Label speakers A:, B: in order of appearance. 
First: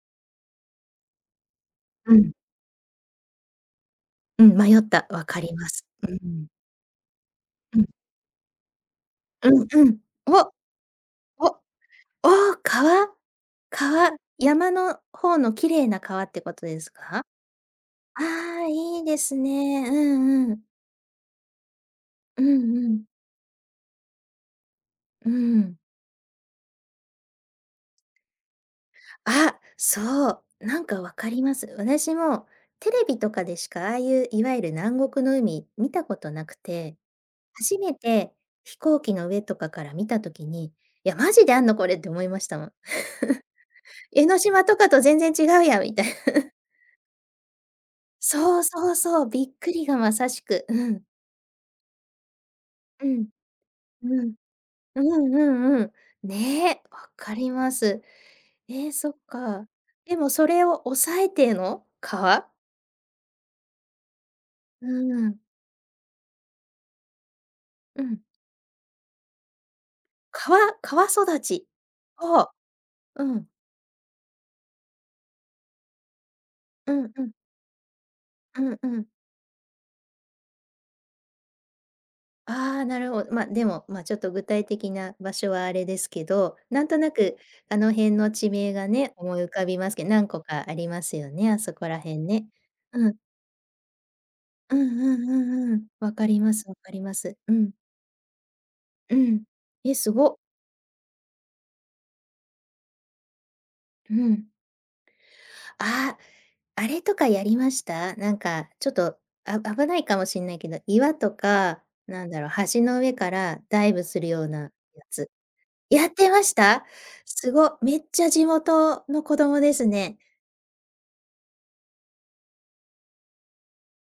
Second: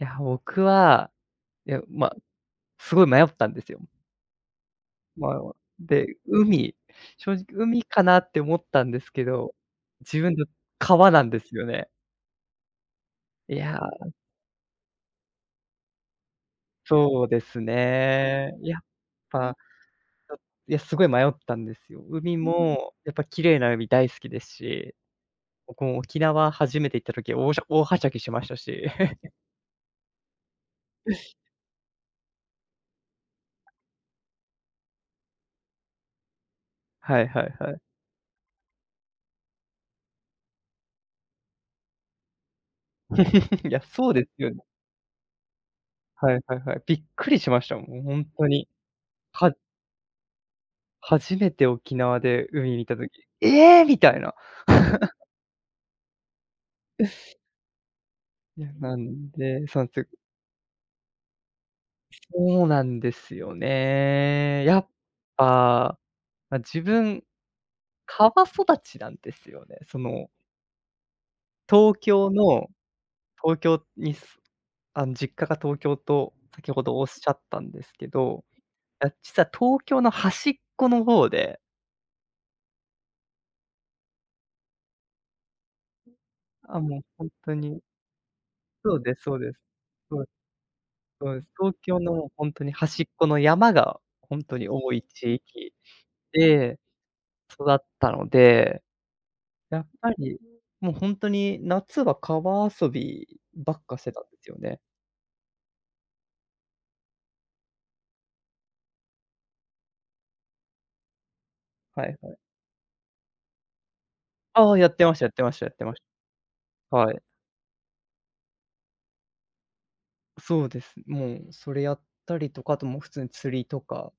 A: いや、僕は、いや、ま、
B: うん。
A: すごい迷ったんですよ。
B: うん、迷った、わ
A: ま
B: かり
A: あ、
B: ます。う
A: で、
B: ん。
A: 海正直
B: う
A: 海
B: ん。
A: かなって思ったんですけ
B: う
A: ど、
B: んうん、
A: 自分
B: お。
A: の川なんで
B: お、
A: すよね。
B: おお、川。
A: いや。
B: 川。山の方の綺麗な川ってことですか？
A: そうです
B: あ
A: ね、
B: あ、
A: やっ
B: いいです
A: ぱ、
B: ね。う
A: ちょ
B: んうん。
A: いやすごい迷ったんですよ。海
B: うんう
A: も
B: ん。
A: やっぱ綺麗な海大好きですし、
B: うー
A: ぼ
B: ん。
A: くもう、沖縄初めて行った時、おおし大はしゃぎしましたし。
B: あ、そう、なんか分か ります。私もテレビとかでしかああいういわゆる南国の海見たことなくて、
A: はいはいは
B: 初
A: い。
B: めて飛行機の上とかから見た時に、「いや、マジであるのこれ」って思いましたもん。
A: いや、そう
B: 江
A: で
B: ノ
A: すよね。
B: 島とかと全然違うやんみたい
A: はい
B: な。
A: はいはい。びっくりしました。もう本当
B: そう
A: に。
B: そうそう、びっ
A: は
B: くりがまさしく。うん。
A: 初めて沖縄で海見た
B: う
A: 時、
B: ん。
A: 「ええ！」み
B: う
A: たいな。
B: ん。う んうんうん。ねえ、わか ります。
A: いや、
B: ええ、
A: な
B: そっ
A: んで、
B: か。
A: そうつ
B: で
A: く
B: もそれを抑えての、川？
A: そうなんですよね。や
B: う
A: っ
B: ん。
A: ぱ、ま、自分、
B: うん。
A: 川育ちなんですよね。その。
B: 川川育ち。
A: 東京
B: ほう。
A: の
B: うん。
A: 東京にすあの、実家が東京と先ほ
B: う
A: どおっ
B: ん
A: し
B: うん。
A: ゃったんですけど、
B: うんうん。
A: あ、実は東京の端っこの方で。
B: ああ、なるほど。ま、でもまちょっと具体的な場所はあれですけど、
A: あ、
B: なんと
A: もう
B: な
A: 本
B: く
A: 当
B: あ
A: に。
B: の辺の地名が
A: そう
B: ね、
A: です、
B: 思
A: そう
B: い浮
A: です。
B: かびますけど、
A: そう
B: 何
A: です。
B: 個かあります
A: そ
B: よ
A: うです。
B: ね、あそ
A: 東
B: こら
A: 京
B: 辺
A: の
B: ね。
A: 本当に端っ
B: うん。
A: この山が本当に
B: うん
A: 多い
B: うん
A: 地域
B: うんうん。分かります、分
A: で、
B: かります。う
A: 育
B: ん。
A: ったので、
B: うん。
A: やっ
B: え、す
A: ぱ
B: ご。
A: り、もう本当に夏は川遊びばっかして
B: う
A: たんで
B: ん。
A: すよね。
B: ああ、あれとかやりました。なんかちょっと、あ危ないかもしれないけど、岩とか、
A: はい
B: なん
A: はい。
B: だろう、橋の上からダイブするような
A: ああ、やっ
B: や
A: てましたや
B: つ。
A: ってましたやってまし
B: やってました？
A: た。はい。
B: すご、めっちゃ地元の子供ですね。
A: そうです、もう、それやったりとか、あともう普通に釣りとか。